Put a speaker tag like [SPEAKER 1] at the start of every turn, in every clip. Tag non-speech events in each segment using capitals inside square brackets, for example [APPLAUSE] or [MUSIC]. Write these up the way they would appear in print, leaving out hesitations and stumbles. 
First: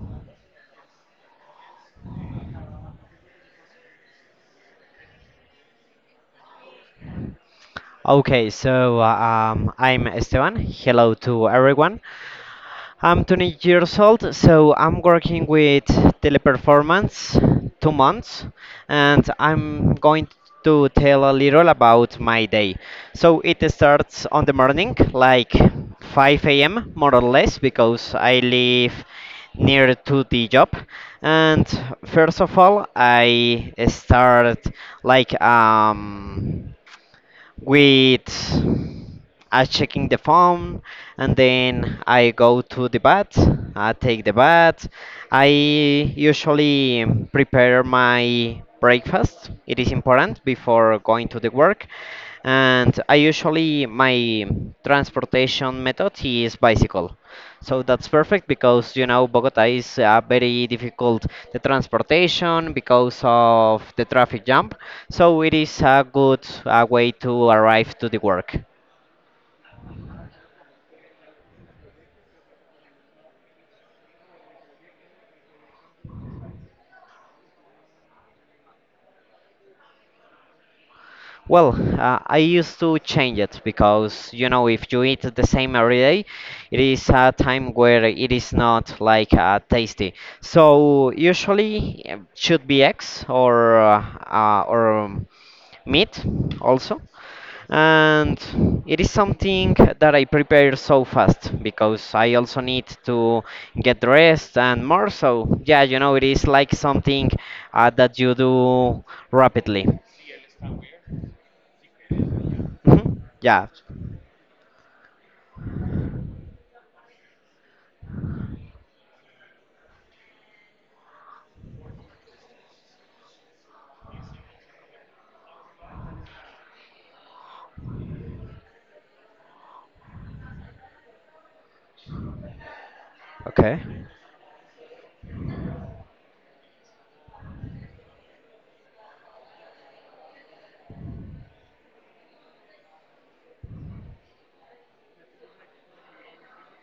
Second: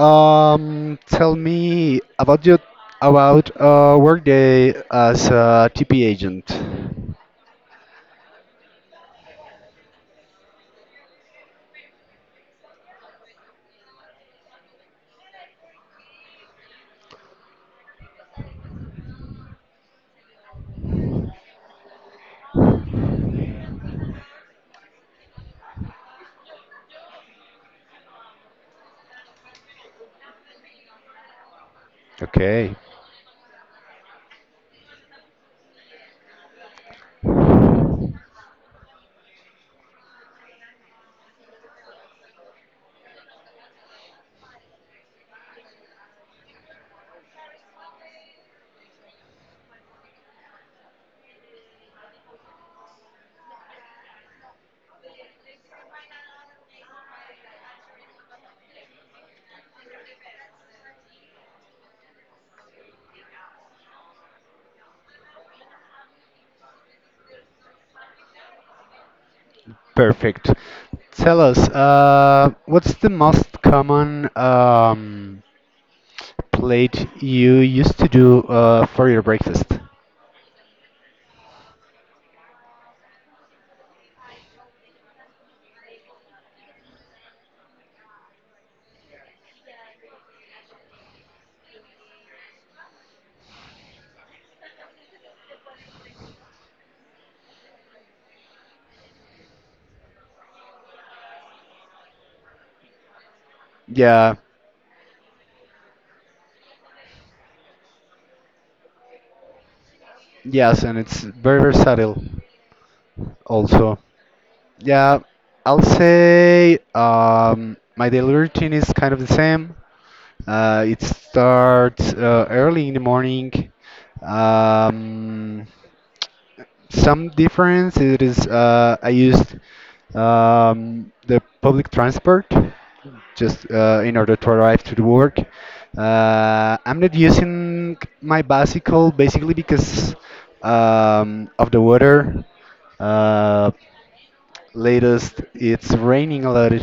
[SPEAKER 1] Tell me about your about work day as a TP agent.
[SPEAKER 2] Okay, so I'm Esteban. Hello to everyone. I'm 20 years old, so I'm working with Teleperformance 2 months, and I'm going to tell a little about my day. So it starts on the morning, like 5 a.m. more or less, because I live near to the job. And first of
[SPEAKER 1] Okay,
[SPEAKER 2] all, I start like um with I checking the phone and then I go to the bath. I take the bath. I usually prepare my breakfast. It is important before going to the work. And I usually my transportation method is bicycle. So that's perfect because you know Bogota is very difficult the transportation because of the traffic jam. So it is a good way to arrive to the work.
[SPEAKER 1] perfect. Tell us, what's the most common plate you used to do for your breakfast?
[SPEAKER 2] Well, I used to change it because you know if you eat the same every day, it is a time where it is not like tasty. So usually should be eggs or or meat also. And it is something that I prepare so fast because I also need to get
[SPEAKER 1] Yeah,
[SPEAKER 2] dressed and more so. Yeah, you know, it is like something that you do rapidly.
[SPEAKER 1] yes, and it's very versatile
[SPEAKER 2] Mhm. Yeah,
[SPEAKER 1] also. Yeah, I'll say my daily routine is kind of the same. It starts early in the morning. Um, some difference it is I used the public transport just
[SPEAKER 2] okay.
[SPEAKER 1] in order to arrive to the work. I'm not using my bicycle basically because of the weather. Uh, latest it's raining a lot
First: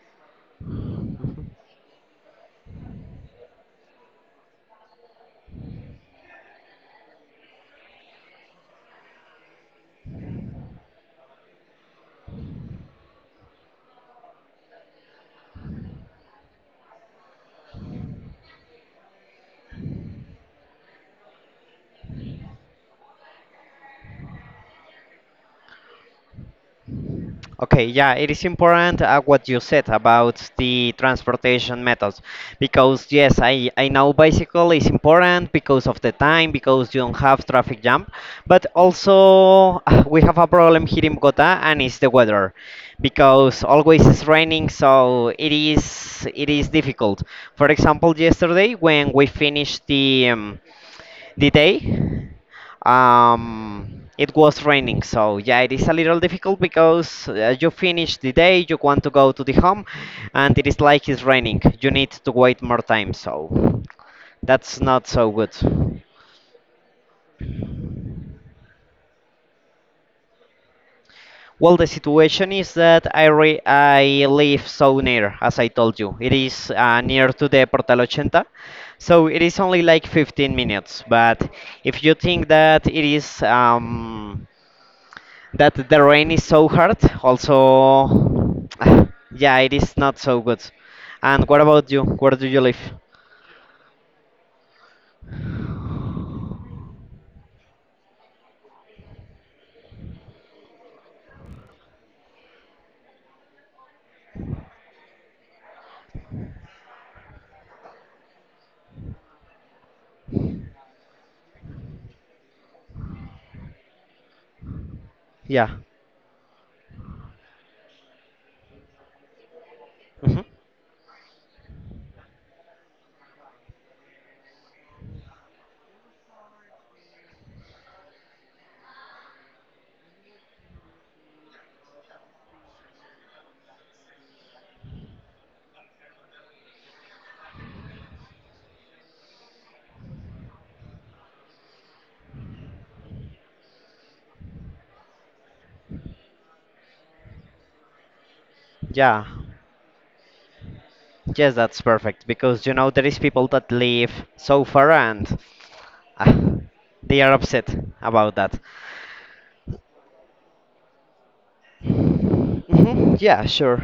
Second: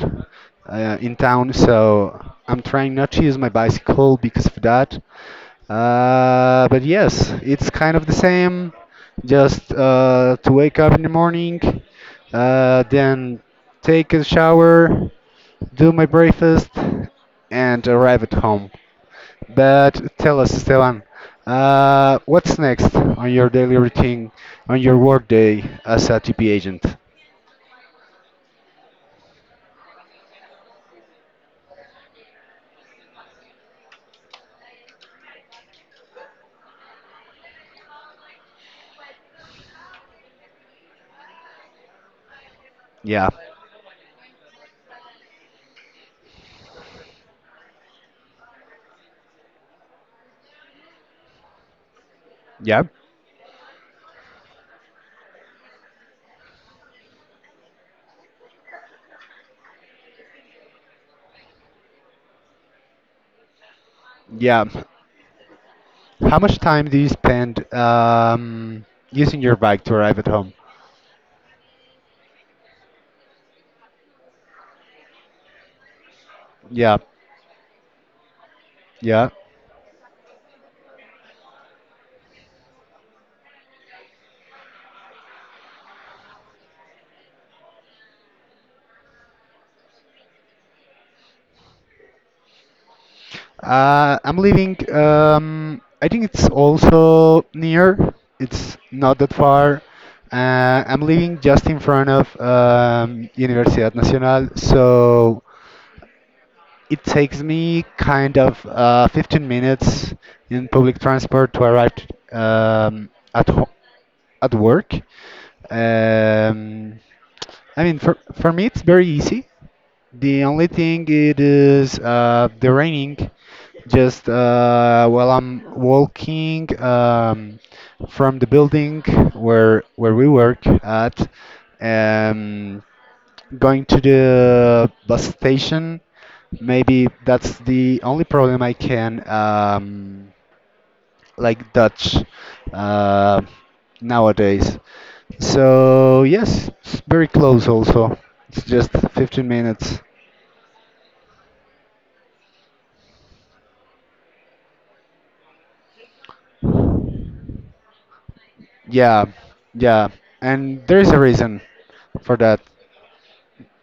[SPEAKER 1] in town, so I'm trying not to use my bicycle because of that. But yes, it's kind of the same. Just to wake up in the morning, then take a shower, do my breakfast, and arrive at home. But tell us, Esteban, what's next on your daily routine, on your work day as a TP agent?
[SPEAKER 2] Okay, yeah, it is important what you said about the transportation methods because yes, I know bicycle is important because of the time, because you don't have traffic jam, but also [SIGHS] we have a problem here in Bogota and it's the weather
[SPEAKER 1] Yeah.
[SPEAKER 2] because always it's raining, so it is difficult. For example, yesterday when we finished the day,
[SPEAKER 1] Yeah,
[SPEAKER 2] it was raining, so yeah, it is a little difficult because you finish the day, you want to go to the home, and it is like it's raining. You need to wait more time, so
[SPEAKER 1] yeah.
[SPEAKER 2] that's not so good.
[SPEAKER 1] How much time do you spend using your bike to arrive at home?
[SPEAKER 2] Well, the situation is that I live so near, as I told you. It is
[SPEAKER 1] Yeah,
[SPEAKER 2] near to the Portal 80, so
[SPEAKER 1] yeah.
[SPEAKER 2] it is only like 15 minutes. But if you think that it is that the rain is so hard. Also, [SIGHS] yeah, it is not so good. And what about you? Where do you live?
[SPEAKER 1] I'm living. I think it's also near. It's not that far. I'm living just in front of Universidad Nacional, so it takes me kind of 15 minutes in public transport to arrive um, at ho at work.
[SPEAKER 2] Yeah.
[SPEAKER 1] Um, I mean, for me, it's very easy.
[SPEAKER 2] Hmm.
[SPEAKER 1] The only thing it is the raining. Just while I'm walking from the building where we work at. Um, going to the bus station. Maybe that's the only problem I can like Dutch uh, nowadays. So yes, it's very close also. It's just
[SPEAKER 2] Yeah.
[SPEAKER 1] 15 minutes.
[SPEAKER 2] Yes, that's perfect because you know there is people that live so far and ah, they are upset about that.
[SPEAKER 1] Yeah, yeah. And there is a reason for that.
[SPEAKER 2] Hmm. Yeah, sure.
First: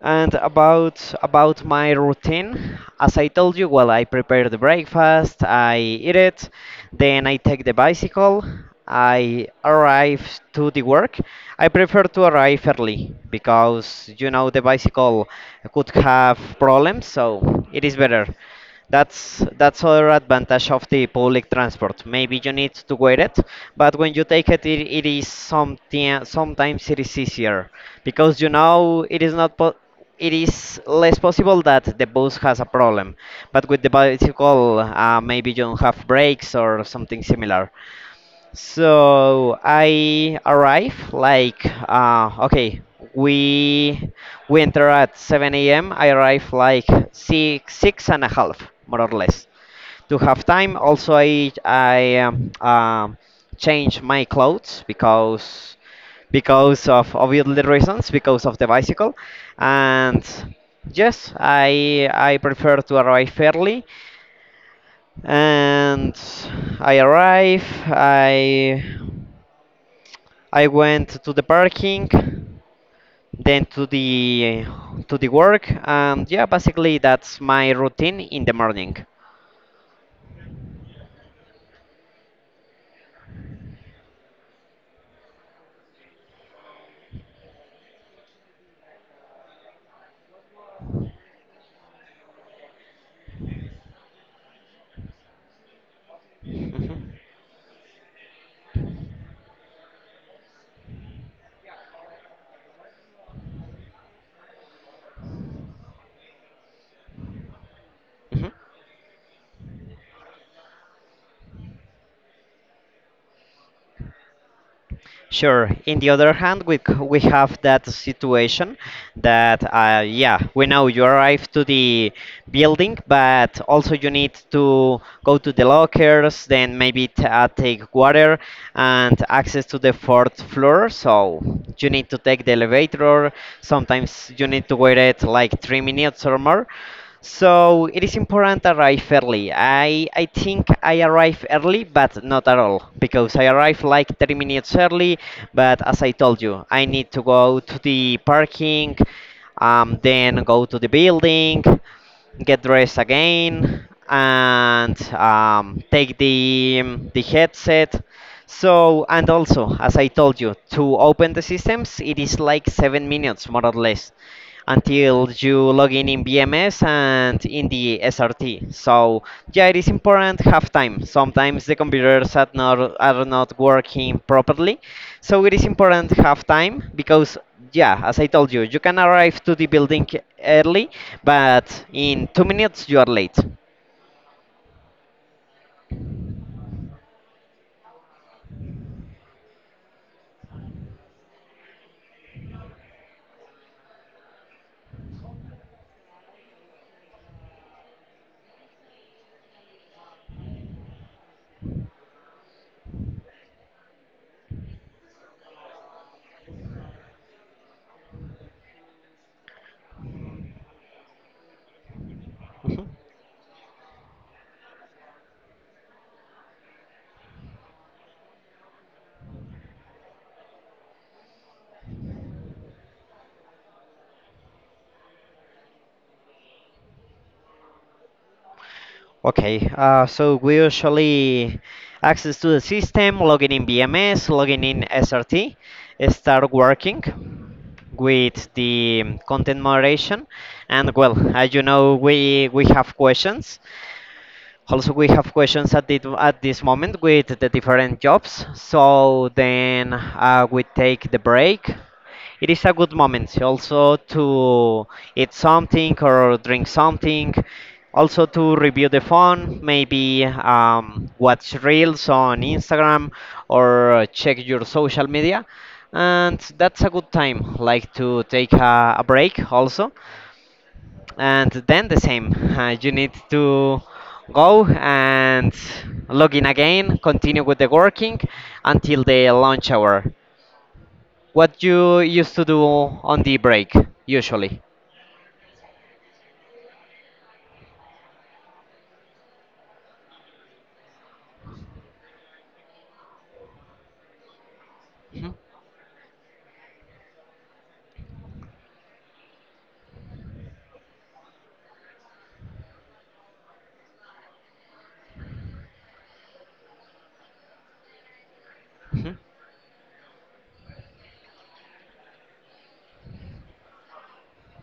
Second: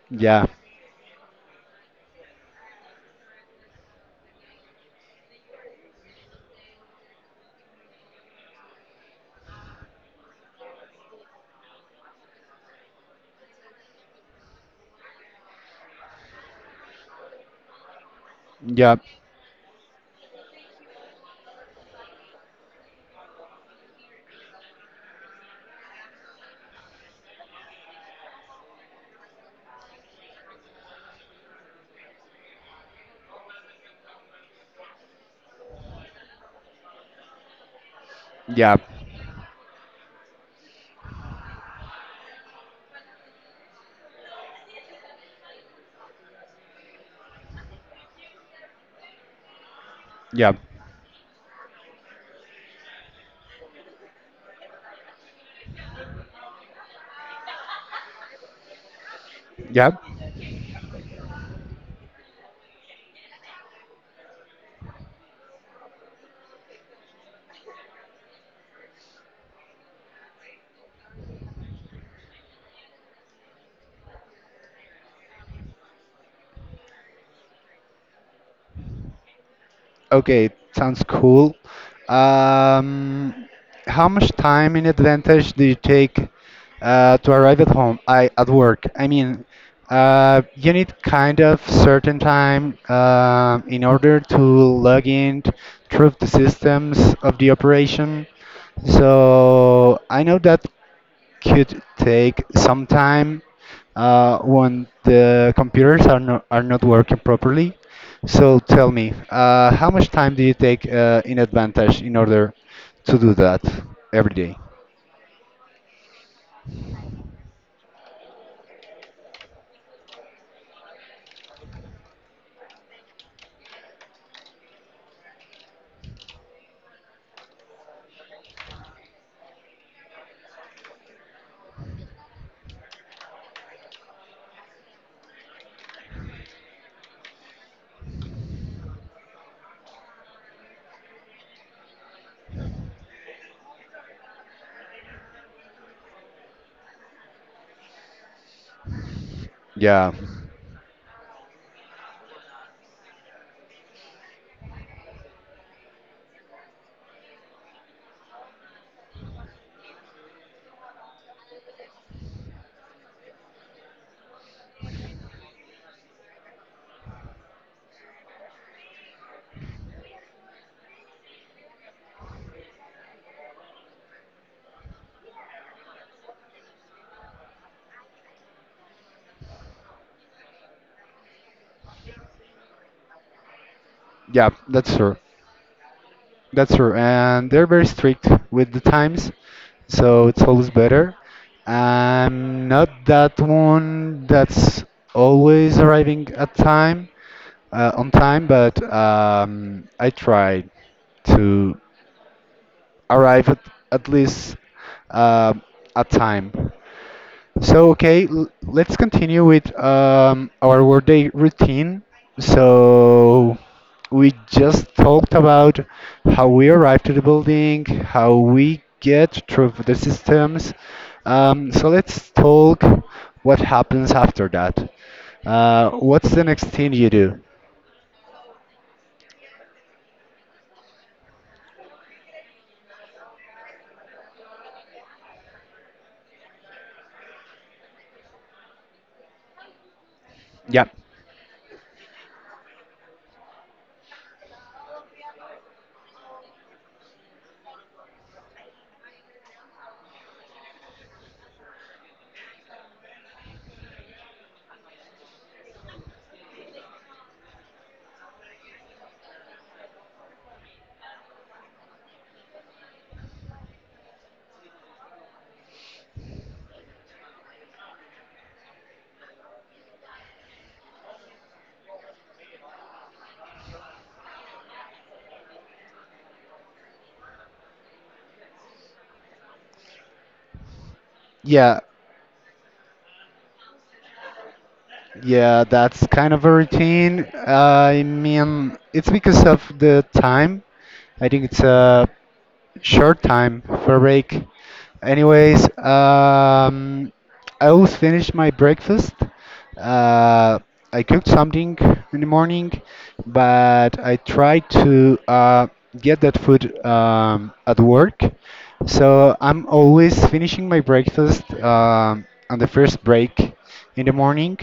[SPEAKER 2] And
[SPEAKER 1] Yeah,
[SPEAKER 2] about my routine, as I told you, well, I prepare the breakfast, I eat it, then I take the bicycle, I arrive to the work. I prefer to arrive early because you know the bicycle could have problems, so it is better.
[SPEAKER 1] yeah,
[SPEAKER 2] That's other advantage of the public transport. Maybe you need to wait it, but when you take it, it is something. Sometimes it is easier because you know it is not. Po- it is less possible that the bus has a problem, but with the bicycle, maybe you don't have brakes or something similar.
[SPEAKER 1] yeah,
[SPEAKER 2] So I arrive like okay. We we enter at 7 a.m. I arrive like six and a half more or less to have
[SPEAKER 1] yeah,
[SPEAKER 2] time. Also, I change my clothes because of obviously reasons because of the bicycle
[SPEAKER 1] yeah.
[SPEAKER 2] and yes I prefer to arrive early and I arrive I went to the parking, then to the work, and yeah, basically that's my routine in the morning.
[SPEAKER 1] Okay, sounds cool. Um, how much time in advantage do you take to arrive at home? I at work. I mean, you need kind of certain time in order to log in, through the
[SPEAKER 2] Mhm.
[SPEAKER 1] systems of the operation. So I know that could take some time when the computers are not working properly.
[SPEAKER 2] Mhm.
[SPEAKER 1] So tell me, how much time do you take in advantage in order to do that every day?
[SPEAKER 2] Sure. In the other hand, we have that situation that yeah, we know you arrive to the building, but also you need to go to the lockers, then maybe take water and access to the 4th floor. So you need to take the elevator. Sometimes you need to wait it like 3 minutes or more. So it is important to arrive early. I think I arrive early, but not at all, because I arrive like 30 minutes early. But as I told you, I need to go to the parking,
[SPEAKER 1] Yeah,
[SPEAKER 2] then go to the building, get dressed again, and take the headset. So, and also, as I told you, to open the systems, it is like 7 minutes more or less until you log in BMS and in the SRT. So yeah, it is important have time. Sometimes the computers are not working properly, so it is important have time because yeah, as I told you, you can arrive to the building early, but in 2 minutes you are late.
[SPEAKER 1] yeah, that's true. That's true, and they're very strict with the times, so it's always better. I'm not that one that's always arriving at time. On time, but I tried to arrive at, least um at time. So, okay, let's continue with our workday routine.
[SPEAKER 2] Mhm.
[SPEAKER 1] So, we just talked about how we arrive to the building, how we get through the systems. So, let's talk what happens after that. What's the next thing you do?
[SPEAKER 2] Okay, so we usually access to the system, login in BMS, login in SRT, start working with the content moderation,
[SPEAKER 1] Yeah.
[SPEAKER 2] and well, as you know, we have questions also, we have questions at this moment with the different jobs. So then we take the break. It is a good moment also to eat something or drink something. Also to review the phone, maybe watch reels on Instagram or check your social media. And that's a good time, like to take a break also and then the same you need to go and log in again continue with the working until the lunch hour what
[SPEAKER 1] Yeah.
[SPEAKER 2] you used to do on the break usually.
[SPEAKER 1] Yeah, that's kind of a routine. I mean, it's because of the time. I think it's short time for a break.
[SPEAKER 2] Mhm,
[SPEAKER 1] Anyways, I will finish my breakfast. Uh, I cooked something in the morning, but I tried to get that food at work.
[SPEAKER 2] mhm,
[SPEAKER 1] So I'm always finishing my breakfast on the first break in the morning.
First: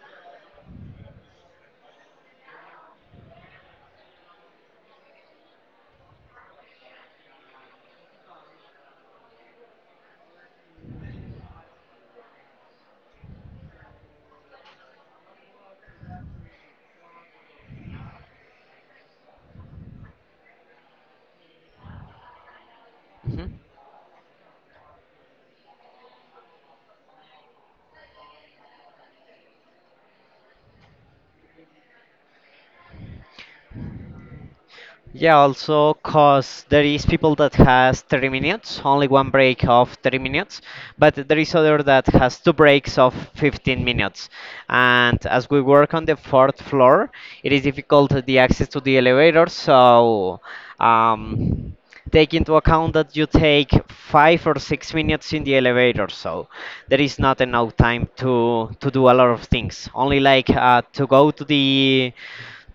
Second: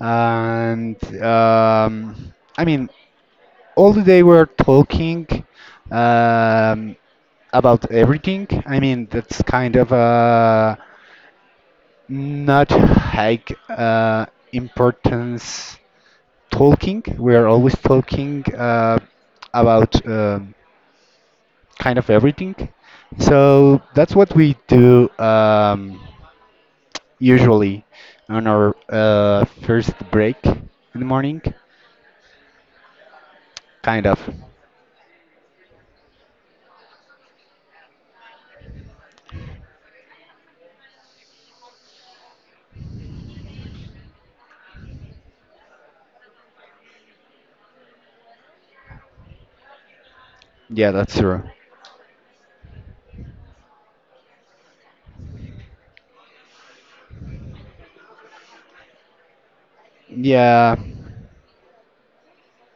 [SPEAKER 1] And I mean, all the day we're talking um, about everything. I mean, that's kind of not like importance talking. We're always talking about kind of everything.
[SPEAKER 2] mhm.
[SPEAKER 1] So that's what we do usually on our first break in the morning. Kind of.
[SPEAKER 2] Yeah, also cause there is people that has 30 minutes, only one break of 30 minutes, but there is other that has two breaks of 15 minutes. And as we work on the 4th floor, it is difficult the access to the elevator, so
[SPEAKER 1] Yeah, that's true.
[SPEAKER 2] um, take into account that you take 5 or 6 minutes in the elevator, so there is not enough time to do a lot of things. Only like
[SPEAKER 1] Yeah.
[SPEAKER 2] to go to the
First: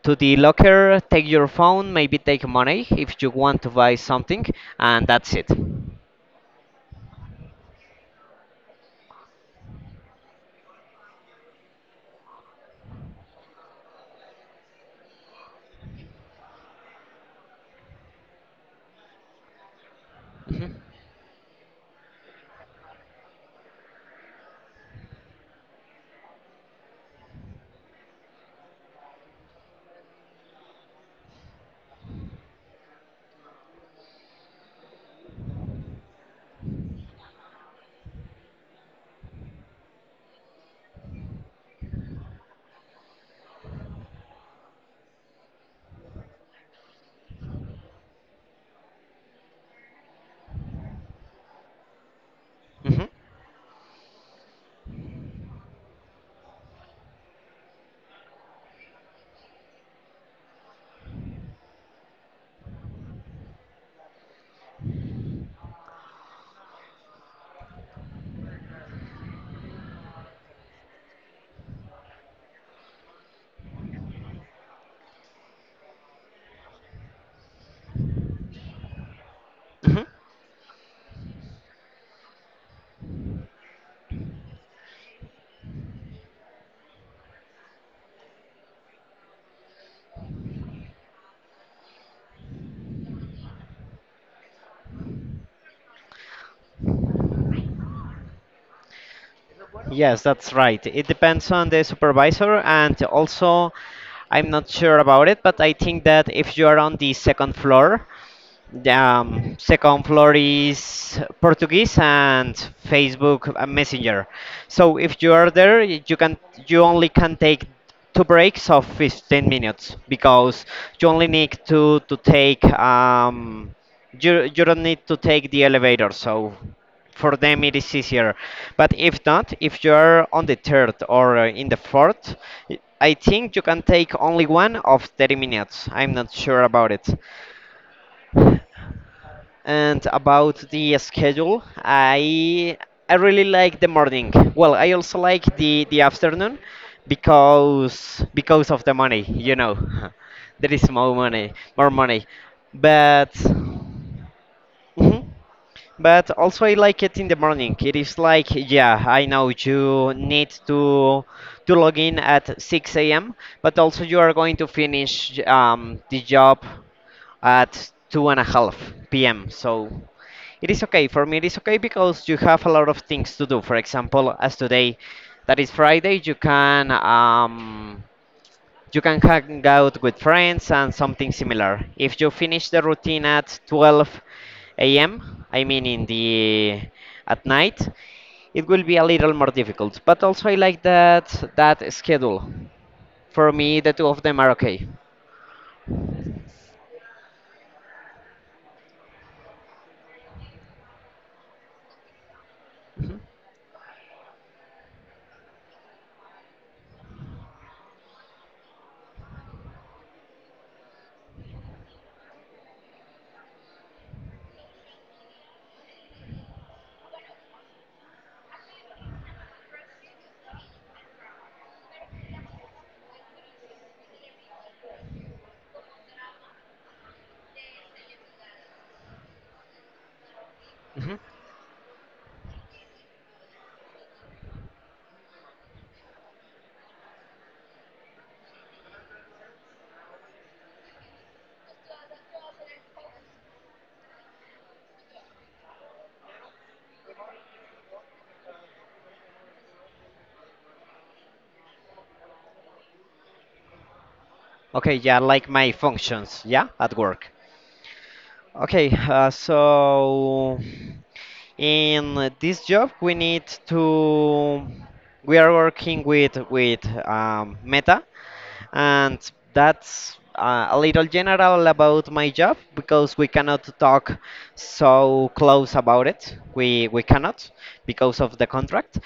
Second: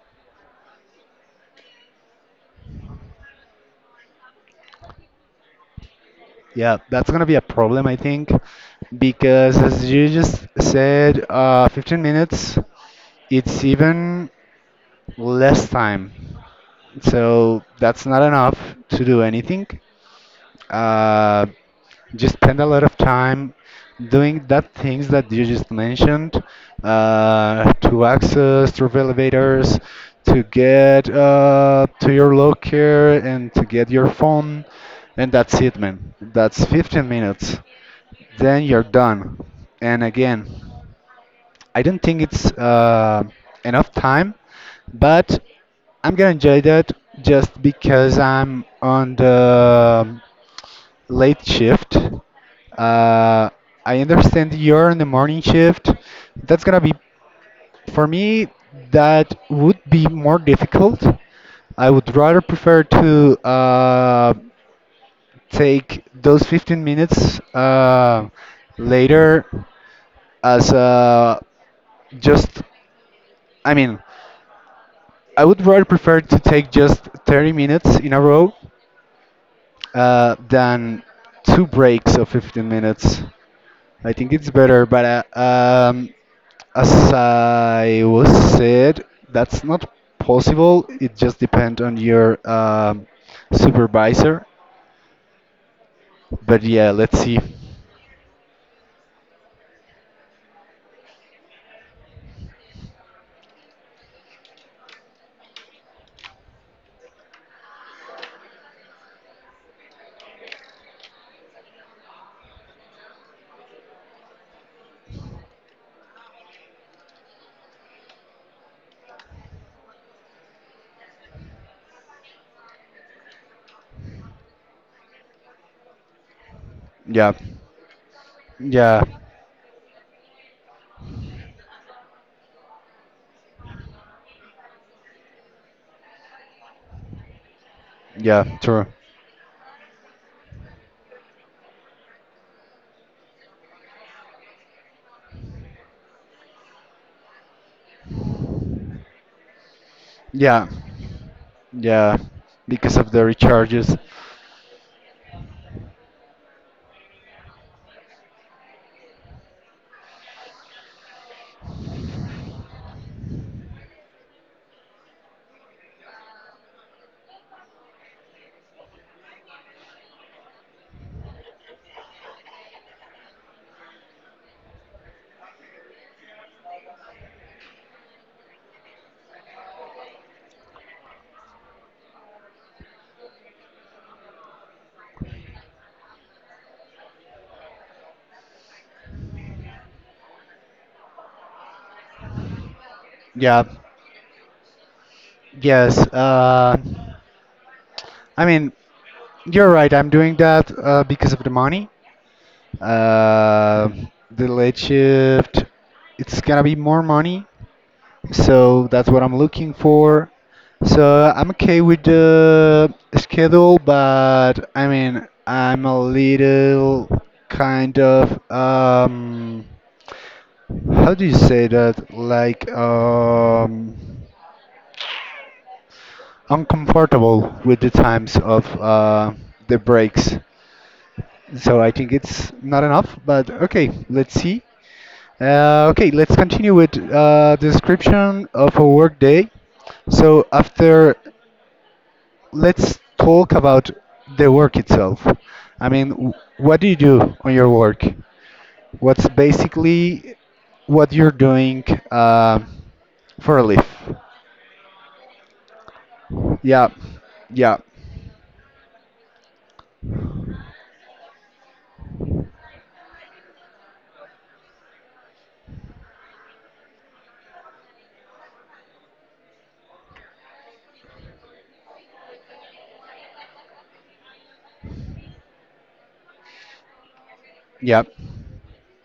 [SPEAKER 2] to the locker, take your phone, maybe take money if you want to buy something, and that's it.
[SPEAKER 1] Yeah, that's gonna be a problem, I think, because as you just said, 15 minutes, it's even less time. So that's not enough to do anything.
[SPEAKER 2] Hmm.
[SPEAKER 1] Uh, you spend a lot of time doing that things that you just mentioned, to access through elevators to get to your locker and to get your phone, and that's it, man. That's 15 minutes, then you're done. And again, I don't think it's enough time, but I'm gonna enjoy that just because I'm on the late shift.
[SPEAKER 2] Hmm.
[SPEAKER 1] Uh, I understand you're on the morning shift. That's gonna be, for me, that would be more difficult. I would rather prefer to take those 15 minutes later as just, I mean, I would rather prefer to take just 30 minutes in a row
[SPEAKER 2] Hmm.
[SPEAKER 1] than two breaks of 15 minutes. I think it's better, but as I was said, that's not possible. It just depends on your supervisor. But yeah, let's see.
[SPEAKER 2] Yes, that's right. It depends on the supervisor, and also, I'm not sure about it, but I think that if you are on the second floor, the second floor is Portuguese and Facebook Messenger. So if you are there, you only can take two breaks of 15 minutes because you only need to take you you don't need to take the elevator. So
[SPEAKER 1] Yeah,
[SPEAKER 2] for them it is easier. But
[SPEAKER 1] yeah,
[SPEAKER 2] if not, if you are on the third or in the fourth, I think you can take only one of 30 minutes. I'm not sure about it.
[SPEAKER 1] yeah, true.
[SPEAKER 2] And about the schedule, I really like the morning. Well, I also like the afternoon because of the money, you know. [LAUGHS]
[SPEAKER 1] Yeah,
[SPEAKER 2] There is more money, more
[SPEAKER 1] yeah,
[SPEAKER 2] money.
[SPEAKER 1] because of the
[SPEAKER 2] But
[SPEAKER 1] recharges.
[SPEAKER 2] mhm. But also I like it in the morning. It is like, yeah, I know you need to log in at 6 a.m., but also you are going to finish the job at two and a half p.m. So it is okay. For me, it is okay because you have a lot of things to do. For example, as today, that is Friday, you can hang out with friends and something similar. If you finish the routine at 12 a.m., I mean in the at night, it will be a little more difficult. But also, I like that schedule. For
[SPEAKER 1] Yeah,
[SPEAKER 2] me, the two of them are okay.
[SPEAKER 1] yes. I mean, you're right. I'm doing that because of the money.
[SPEAKER 2] Mhm,
[SPEAKER 1] Uh, the late shift, it's gonna be more money, so that's what I'm looking for. So I'm okay with the schedule, but I mean, I'm a little kind of how do you say that? Like, uncomfortable with the times of the breaks.
[SPEAKER 2] mhm.
[SPEAKER 1] So I think it's not enough, but okay, let's see. Okay, let's continue with description of a work day. So after, let's talk about the work itself. I mean, what do you do on your work? What's basically what you're doing uh, for a life?
[SPEAKER 2] Okay, yeah, like my functions, yeah,
[SPEAKER 1] Yeah,
[SPEAKER 2] at work.
[SPEAKER 1] yeah,
[SPEAKER 2] Okay, so in this job we need to we are working with with Meta, and that's a little general about my job because we cannot talk so close about it. We cannot
[SPEAKER 1] yeah.
[SPEAKER 2] because of the contract.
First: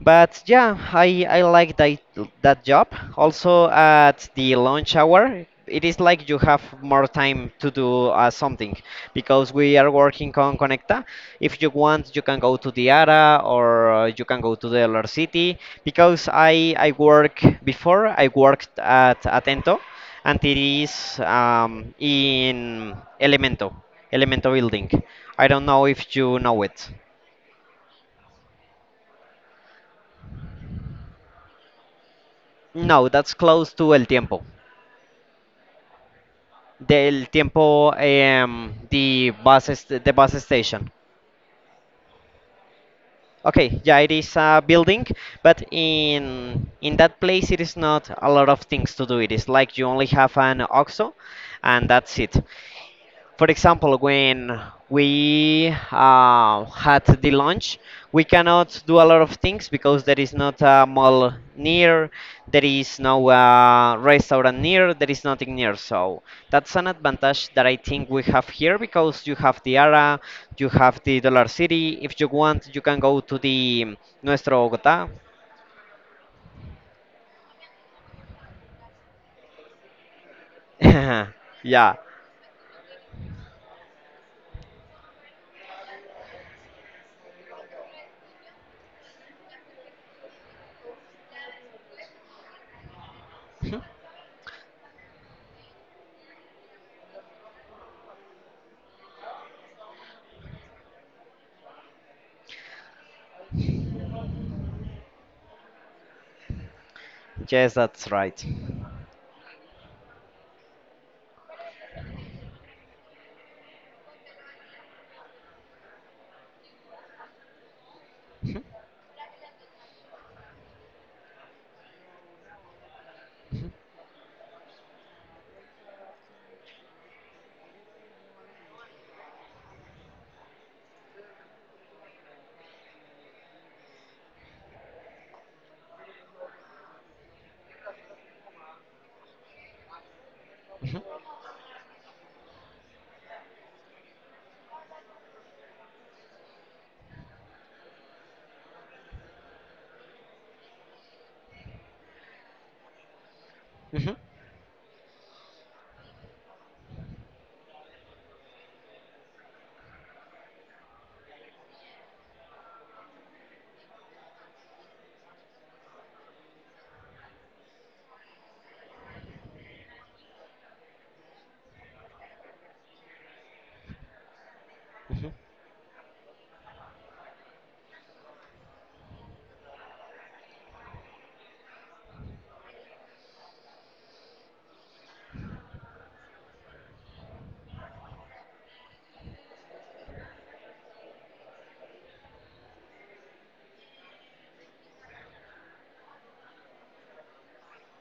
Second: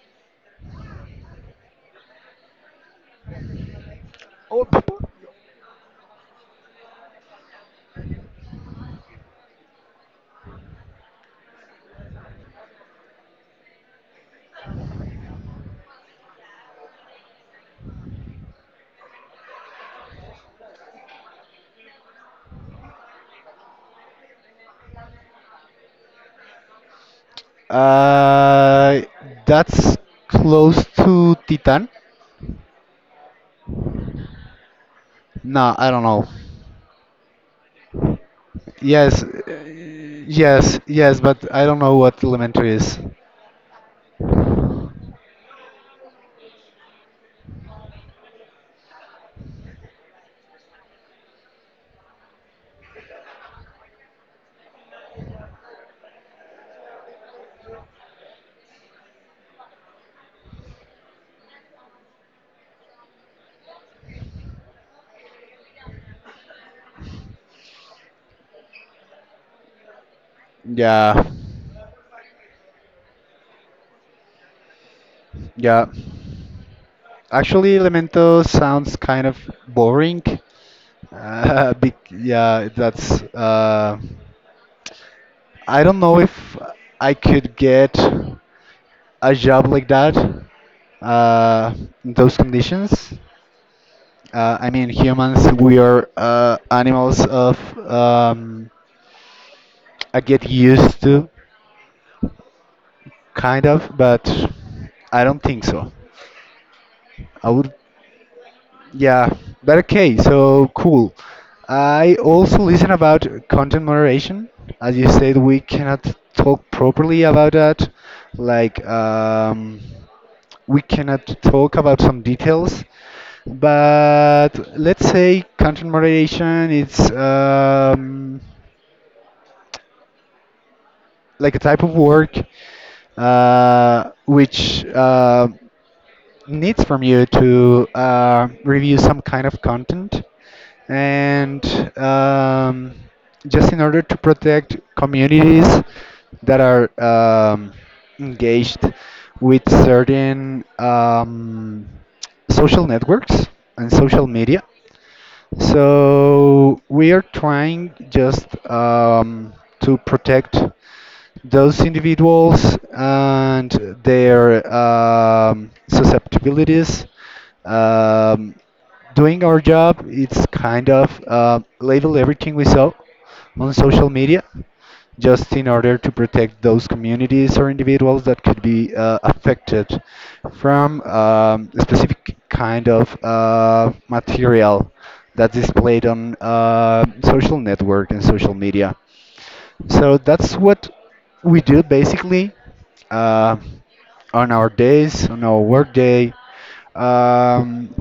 [SPEAKER 2] But yeah, I like that, that job. Also, at the
[SPEAKER 1] Oh,
[SPEAKER 2] lunch hour, it is like you have more time to do something because we are working on Conecta. If you want, you can go to Diara or you can go to the other city because I worked at Atento and it is in Elemento, Elemento building. I don't know if you know it.
[SPEAKER 1] Uh, that's close to Titan.
[SPEAKER 2] No, that's close to El Tiempo.
[SPEAKER 1] No, I don't know.
[SPEAKER 2] Del Tiempo,
[SPEAKER 1] Yes,
[SPEAKER 2] the bus is the bus
[SPEAKER 1] yes,
[SPEAKER 2] station.
[SPEAKER 1] yes, but I don't know what Elemento is.
[SPEAKER 2] Okay, yeah, it is a building, but in that place it is not a lot of things to do. It is like you only have an OXO, and that's it. For example, when we had the launch, we cannot do a lot of things because there is not a mall near, there is no restaurant near, there is nothing near. So that's an advantage that I think we have here because you have the ARA, you have the
[SPEAKER 1] Yeah,
[SPEAKER 2] Dollar City. If you want, you can go to the Nuestro Bogotá.
[SPEAKER 1] yeah. Actually, Elemento sounds kind of boring.
[SPEAKER 2] [LAUGHS]
[SPEAKER 1] [LAUGHS] Bec
[SPEAKER 2] Yeah,
[SPEAKER 1] yeah, that's. I don't know if I could get a job like that uh, in those conditions. I mean, humans, we are animals of I get used to. Kind of, but I don't think so. I would,
[SPEAKER 2] yes, that's right.
[SPEAKER 1] yeah, but okay, so cool. I also listen about content moderation. As you said, we cannot talk properly about that.
[SPEAKER 2] Mhm,
[SPEAKER 1] Like, we cannot talk about some details. But let's say content moderation, it's like a type of work which. Needs from you to review some kind of content and, um, just in order to protect communities that are engaged with certain social networks and
[SPEAKER 2] mhm,
[SPEAKER 1] social media, so we are trying just to protect those individuals and their susceptibilities. Um, doing our job, it's kind of label everything we saw on social media,
[SPEAKER 2] mhm.
[SPEAKER 1] just in order to protect those communities or individuals that could be affected from a specific kind of material that's displayed on social network and social media. So that's what we do basically uh, on our days, on our work day. Um,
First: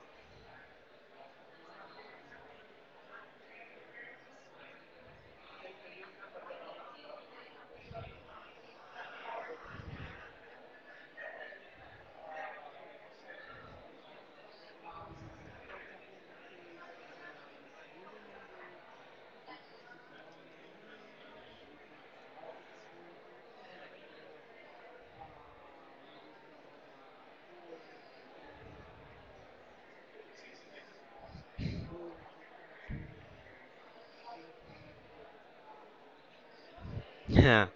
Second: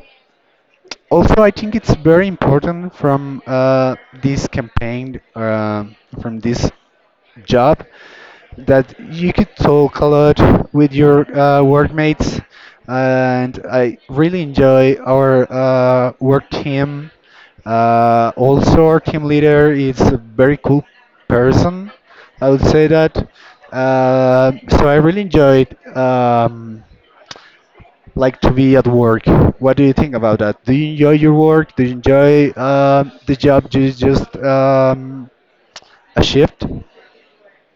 [SPEAKER 1] Also I think it's very important from this campaign, from this job, that you could talk a lot with your workmates. And I really enjoy our work team. Also, our team leader is a very cool person, I would say that. So I really enjoyed, like, to be at work. What do you think about that? Do you enjoy your work? Do you enjoy the job? Just, a shift?
[SPEAKER 2] [LAUGHS] Yeah.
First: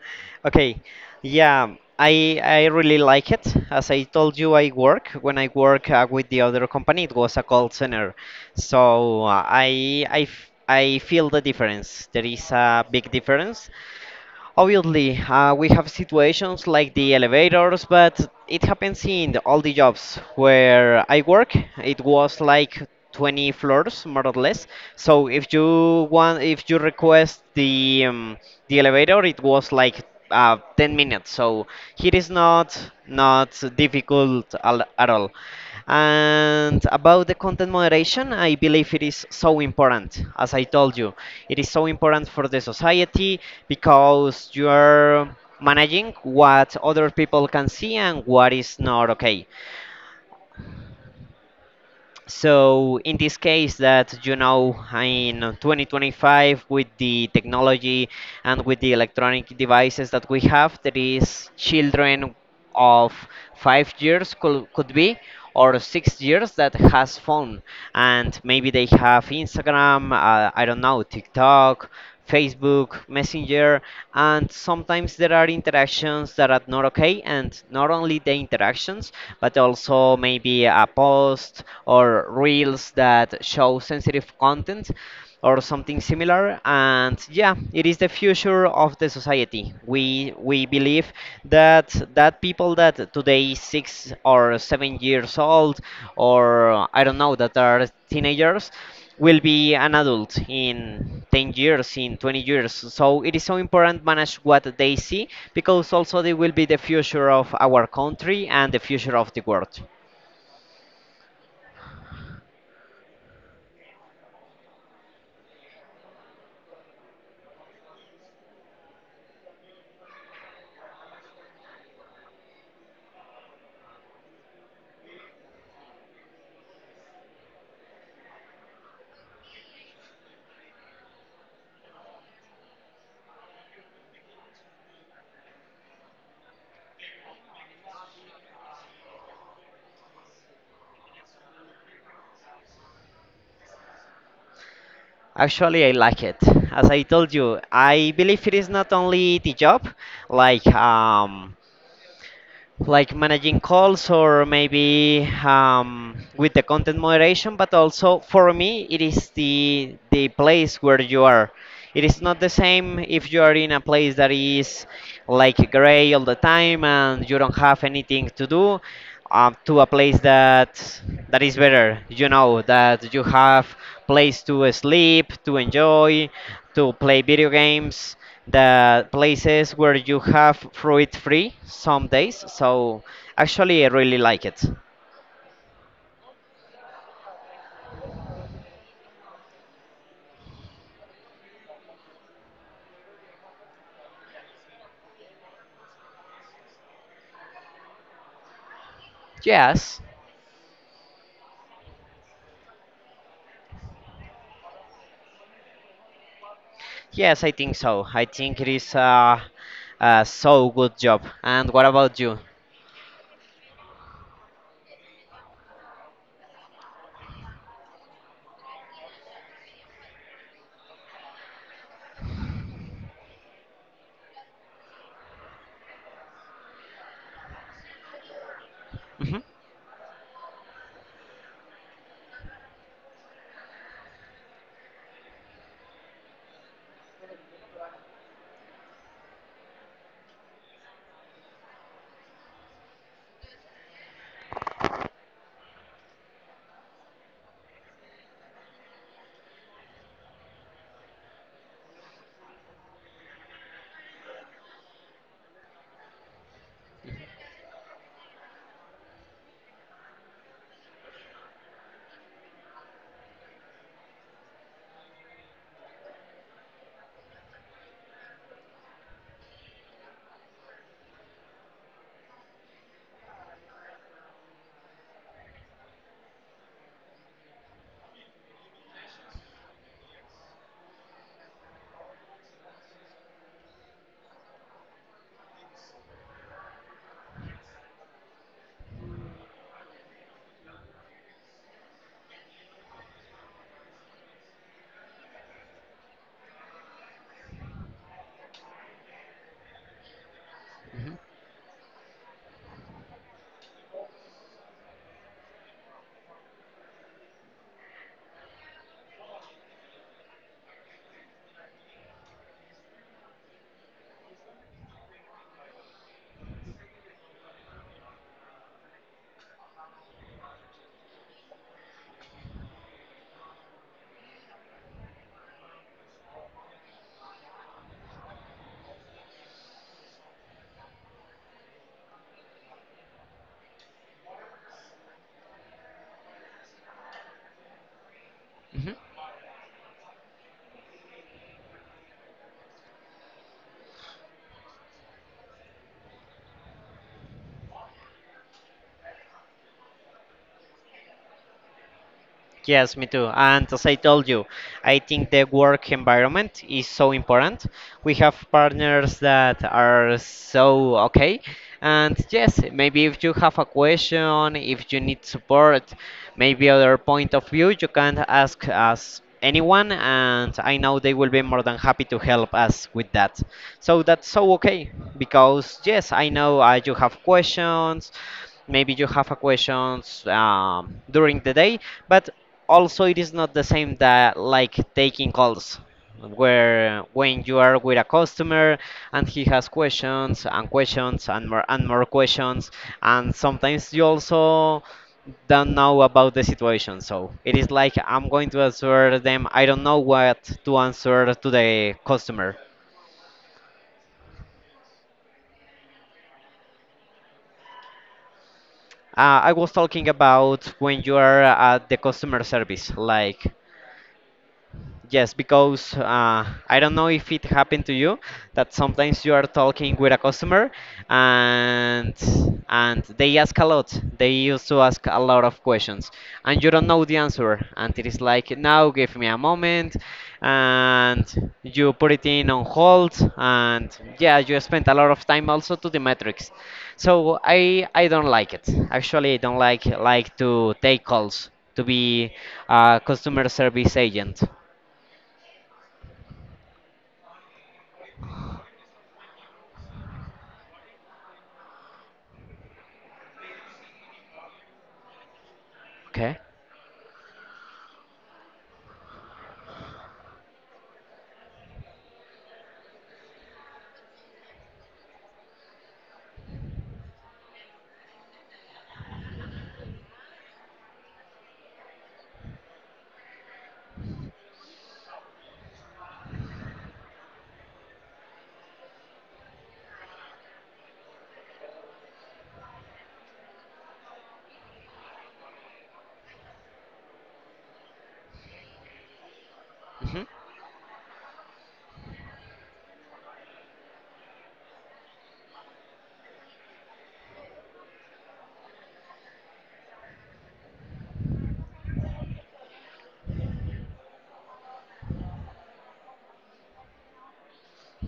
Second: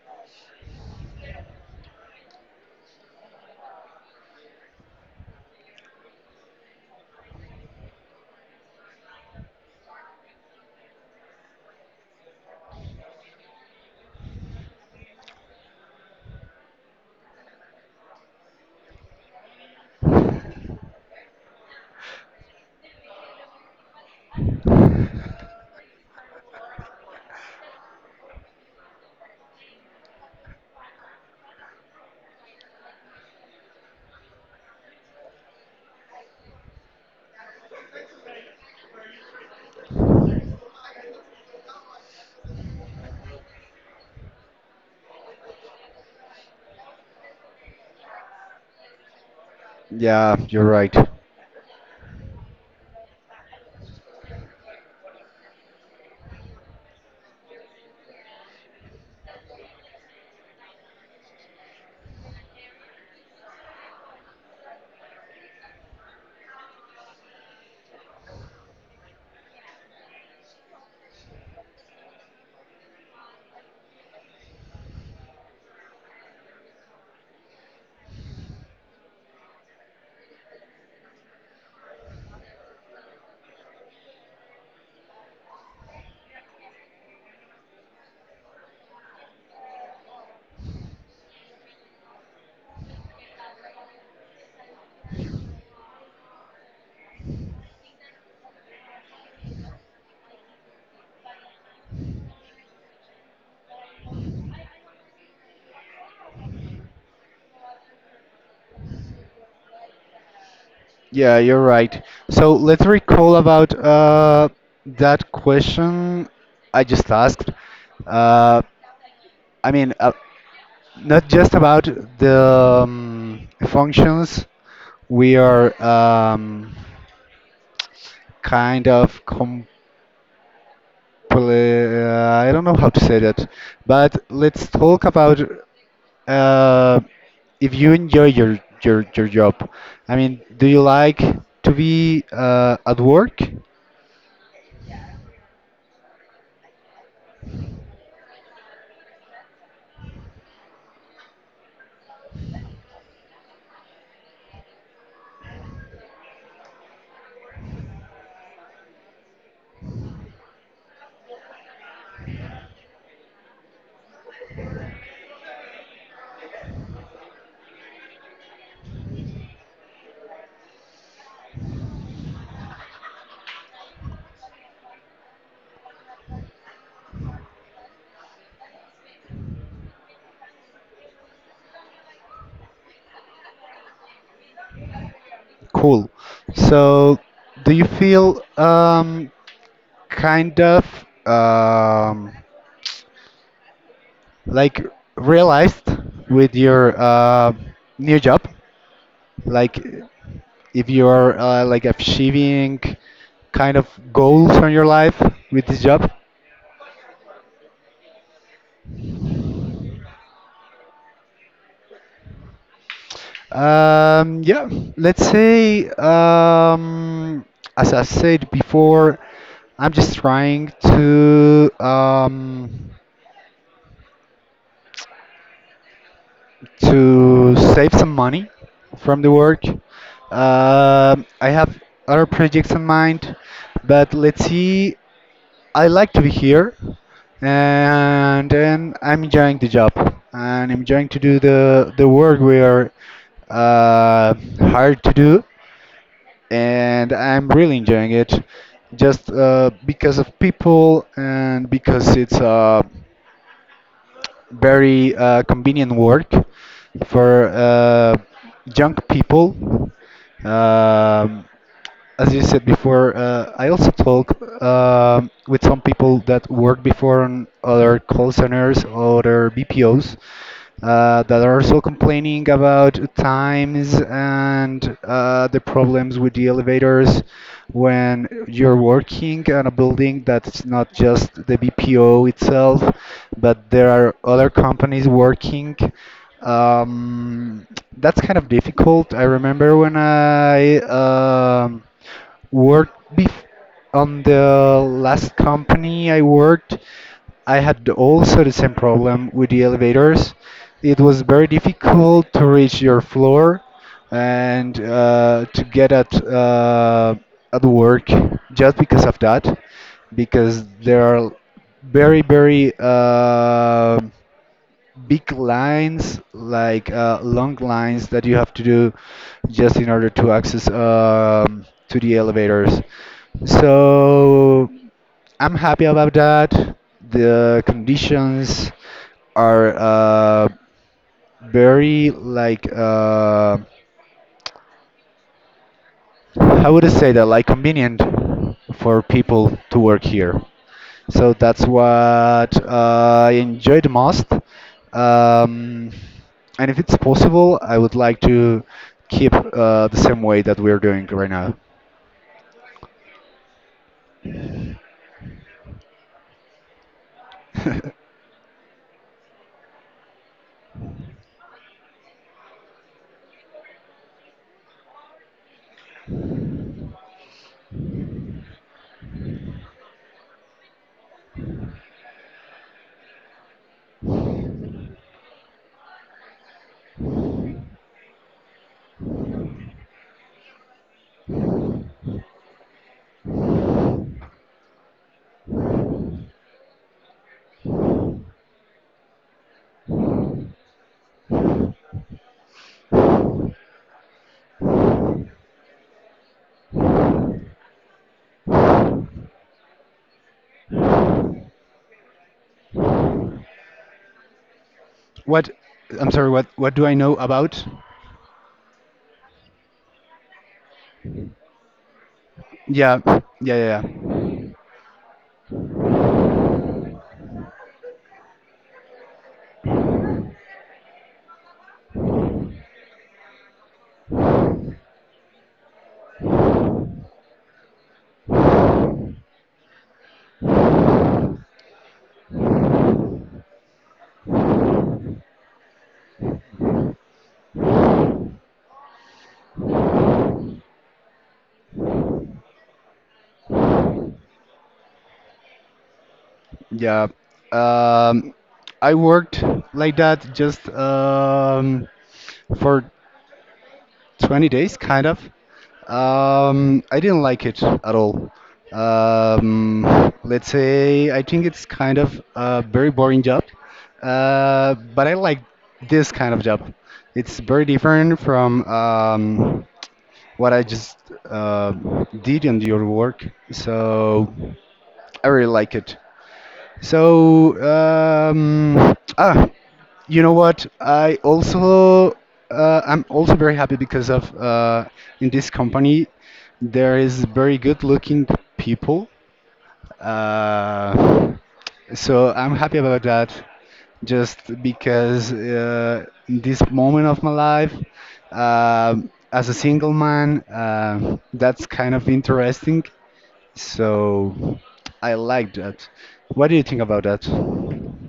[SPEAKER 2] Okay. Yeah, I really like it. As I told you, I work when I work with the other company, it was a call center. So I feel the difference. There is a big difference. Obviously, we have situations like the elevators, but it happens in all the jobs where I work. It was like 20 floors, more or less. So if you want, if you request the the elevator, it was like 10 minutes. So it is not difficult at all. And about the content moderation, I believe it is so important, as I told you. It is so important for the society because you are managing what other people can see and what is not okay.
[SPEAKER 1] Yeah, you're right.
[SPEAKER 2] So in this case, that you know, in 2025, with the technology and with the electronic devices that we have, there is children of 5 years, could be, or 6 years, that has phone, and maybe they have Instagram, I don't know, TikTok, Facebook Messenger. And sometimes there are interactions that are not okay, and not only the interactions, but also maybe a post or reels that show sensitive content or something similar. And yeah, it is the future of the society. We believe that people that today 6 or 7 years old, or I don't know, that are teenagers, will be an adult in 10 years, in 20 years. So it is so important manage what they see, because also they will be the future of our country and the future of the world.
[SPEAKER 1] Yeah, you're right. So let's recall about that question I just asked. Uh, I mean, not just about the functions we are, kind of com. Well, I don't know how to say that, but let's talk about uh, if you enjoy your, your job. I mean, do you like to be at work?
[SPEAKER 2] Actually, I like it. As I told you, I believe it is not only the job, like um, like managing calls, or maybe with the content moderation, but also for me it is the place where you are. It is not the same if you are in a place that is like gray all the time and you don't have anything to do, to a place that is better, you know, that you have place to sleep, to enjoy, to play video games, the places where you have fruit free some days. So actually, I really like it.
[SPEAKER 1] Cool. So, do you feel kind of, um, like, realized with your new job? Like,
[SPEAKER 2] Yes,
[SPEAKER 1] if you are like achieving kind of goals on your life with this job?
[SPEAKER 2] yes, I think so. I think it is a so good job. And what about you?
[SPEAKER 1] Yeah, let's say, as I said before, I'm just trying to, to save some money from the
[SPEAKER 2] Hmm.
[SPEAKER 1] work. I have other projects in mind, but let's see. I like to be here, and then I'm enjoying the job, and I'm enjoying to do the work we are uh, hired to do, and I'm really enjoying it, just because of people and because it's a very convenient work for young people. Um, as you said before, I also talk with some people that work before on other call centers or other BPOs that are also complaining about times and, the problems with the elevators when you're working on a building that's not just the BPO itself, but there are other companies working. Um, that's kind of difficult. I remember when I, worked on the last company I worked, I had also the same problem with the elevators. It
[SPEAKER 2] Hmm.
[SPEAKER 1] was very difficult to reach your floor and, to get at, at work just because of that, because there are very, very, big lines, like, long lines that you have to do just in order to access, to the elevators. So I'm happy about that. The conditions are very, like, how would I say? That? Like convenient
[SPEAKER 2] Hmm.
[SPEAKER 1] for people to work here. So that's what I enjoy the most. Um, and if it's possible, I would like to keep the same way that we're doing right now.
[SPEAKER 2] Yes, me too. And as I told you, I think the work environment is so important. We
[SPEAKER 1] [LAUGHS]
[SPEAKER 2] have partners that are so okay. And yes, maybe if you have a question, if you need support, maybe other point of view, you can ask us anyone, and I know they will be more than happy to help us with that. So that's so okay, because yes, I know you have questions, maybe you have a questions during the day. But also it is not the same that like taking calls, where when you are with a customer and he has questions and questions and more questions, and sometimes you also don't know about the situation. So it is like, I'm going to answer them, I don't know what to answer to the customer.
[SPEAKER 1] What? I'm sorry. What? What do I know about?
[SPEAKER 2] I was talking about when you are at the customer service,
[SPEAKER 1] Yeah,
[SPEAKER 2] like,
[SPEAKER 1] yeah, yeah,
[SPEAKER 2] yes, because I don't know if it happened to you that sometimes you are talking with a customer and and they ask a lot. They used to ask a lot of questions and you don't know the answer. And it is like, now give me a moment, and you put it in on hold. And yeah, you spent a lot of time also to the metrics. So I don't like it. Actually, I don't like to take calls, to be a customer service agent.
[SPEAKER 1] yeah. Yeah. I worked like that just, for 20 days, kind of.
[SPEAKER 2] Okay.
[SPEAKER 1] I didn't like it at all. Let's say, I think it's kind of a very boring job, but I like this kind of job. It's very different from, what I just uh, did in your work, so I really like it. So, you know what? I also, I'm also very happy because of, in this company there is very good looking people.
[SPEAKER 2] Hmm.
[SPEAKER 1] Uh, so I'm happy about that. Just because, in this moment of my life, as a single man, that's kind of interesting. So I like that. What do you think about that?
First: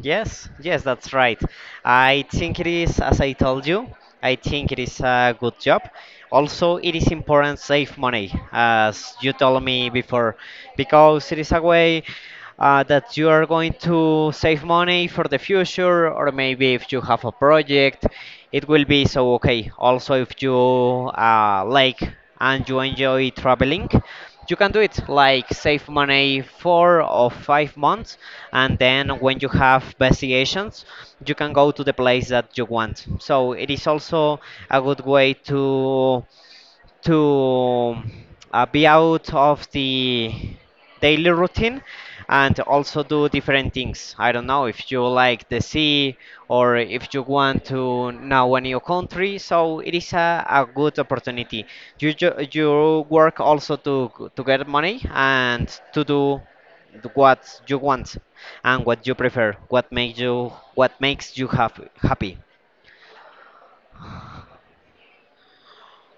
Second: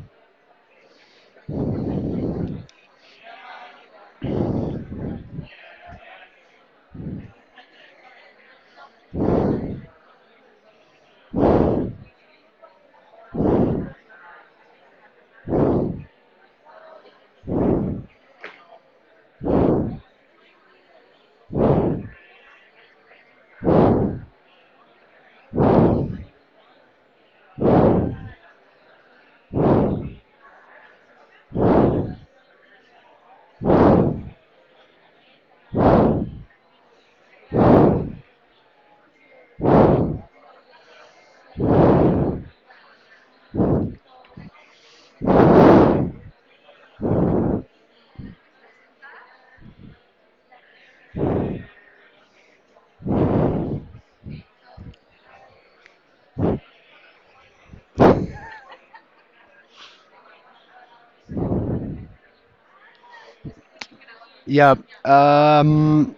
[SPEAKER 2] Yes, yes, that's right. I think it is, as I told you, I think it is a good job. Also, it is important save money, as you told me before, because it is a way that you are going to save money for the future, or maybe if you have a project, it will be so okay. Also, if you like and you enjoy traveling, you can do it, like, save money 4 or 5 months, and then when you have vacations you can go to the place that you want. So it is also a good way to be out of the daily routine, and also do different things. I don't know if you like the sea, or if you want to know a new country. So it is a good opportunity. You, you work also to get money and to do what you want and what you prefer, what makes you happy, happy.
[SPEAKER 1] Yeah, um,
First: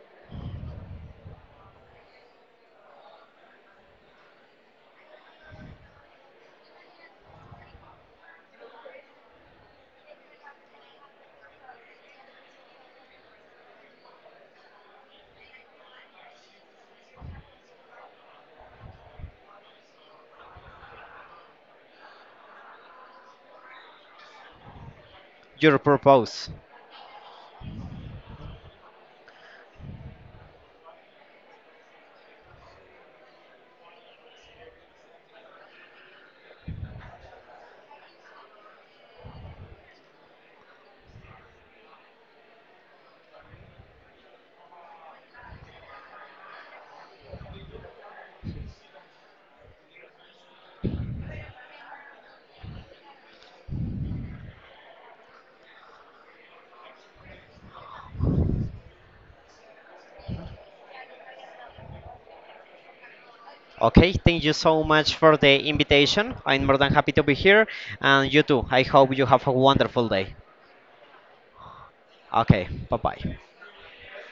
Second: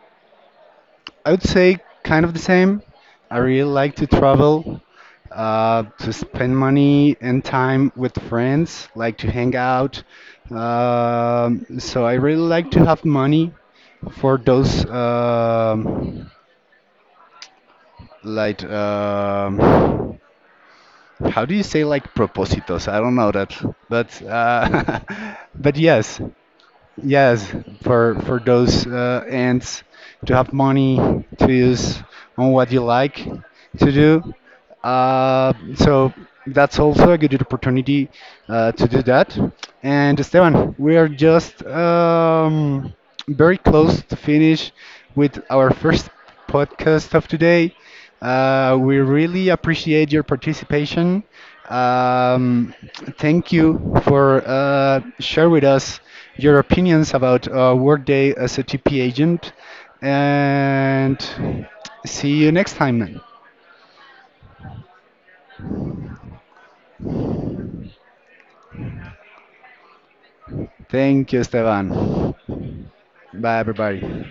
[SPEAKER 1] I would say kind of the same. I really like to travel, to spend money and time with friends, like to hang out. So I really like to have money for those, like, how do you say, like, propósitos? I don't know that, but [LAUGHS] but
[SPEAKER 2] Your
[SPEAKER 1] yes.
[SPEAKER 2] purpose.
[SPEAKER 1] Yes, for those ends to have money to use on what you like to do. So that's also a good opportunity to do that. And Esteban, we are just, very close to finish with our first podcast of today. We really appreciate your participation. Um, thank you for share with us your opinions about Workday as a TP agent, and see you next time.
[SPEAKER 2] Okay, thank you so much for the invitation. I'm more than happy to be here, and you too. I hope you have a wonderful day.
[SPEAKER 1] Thank you,
[SPEAKER 2] Okay,
[SPEAKER 1] Esteban.
[SPEAKER 2] bye bye.
[SPEAKER 1] Bye, everybody.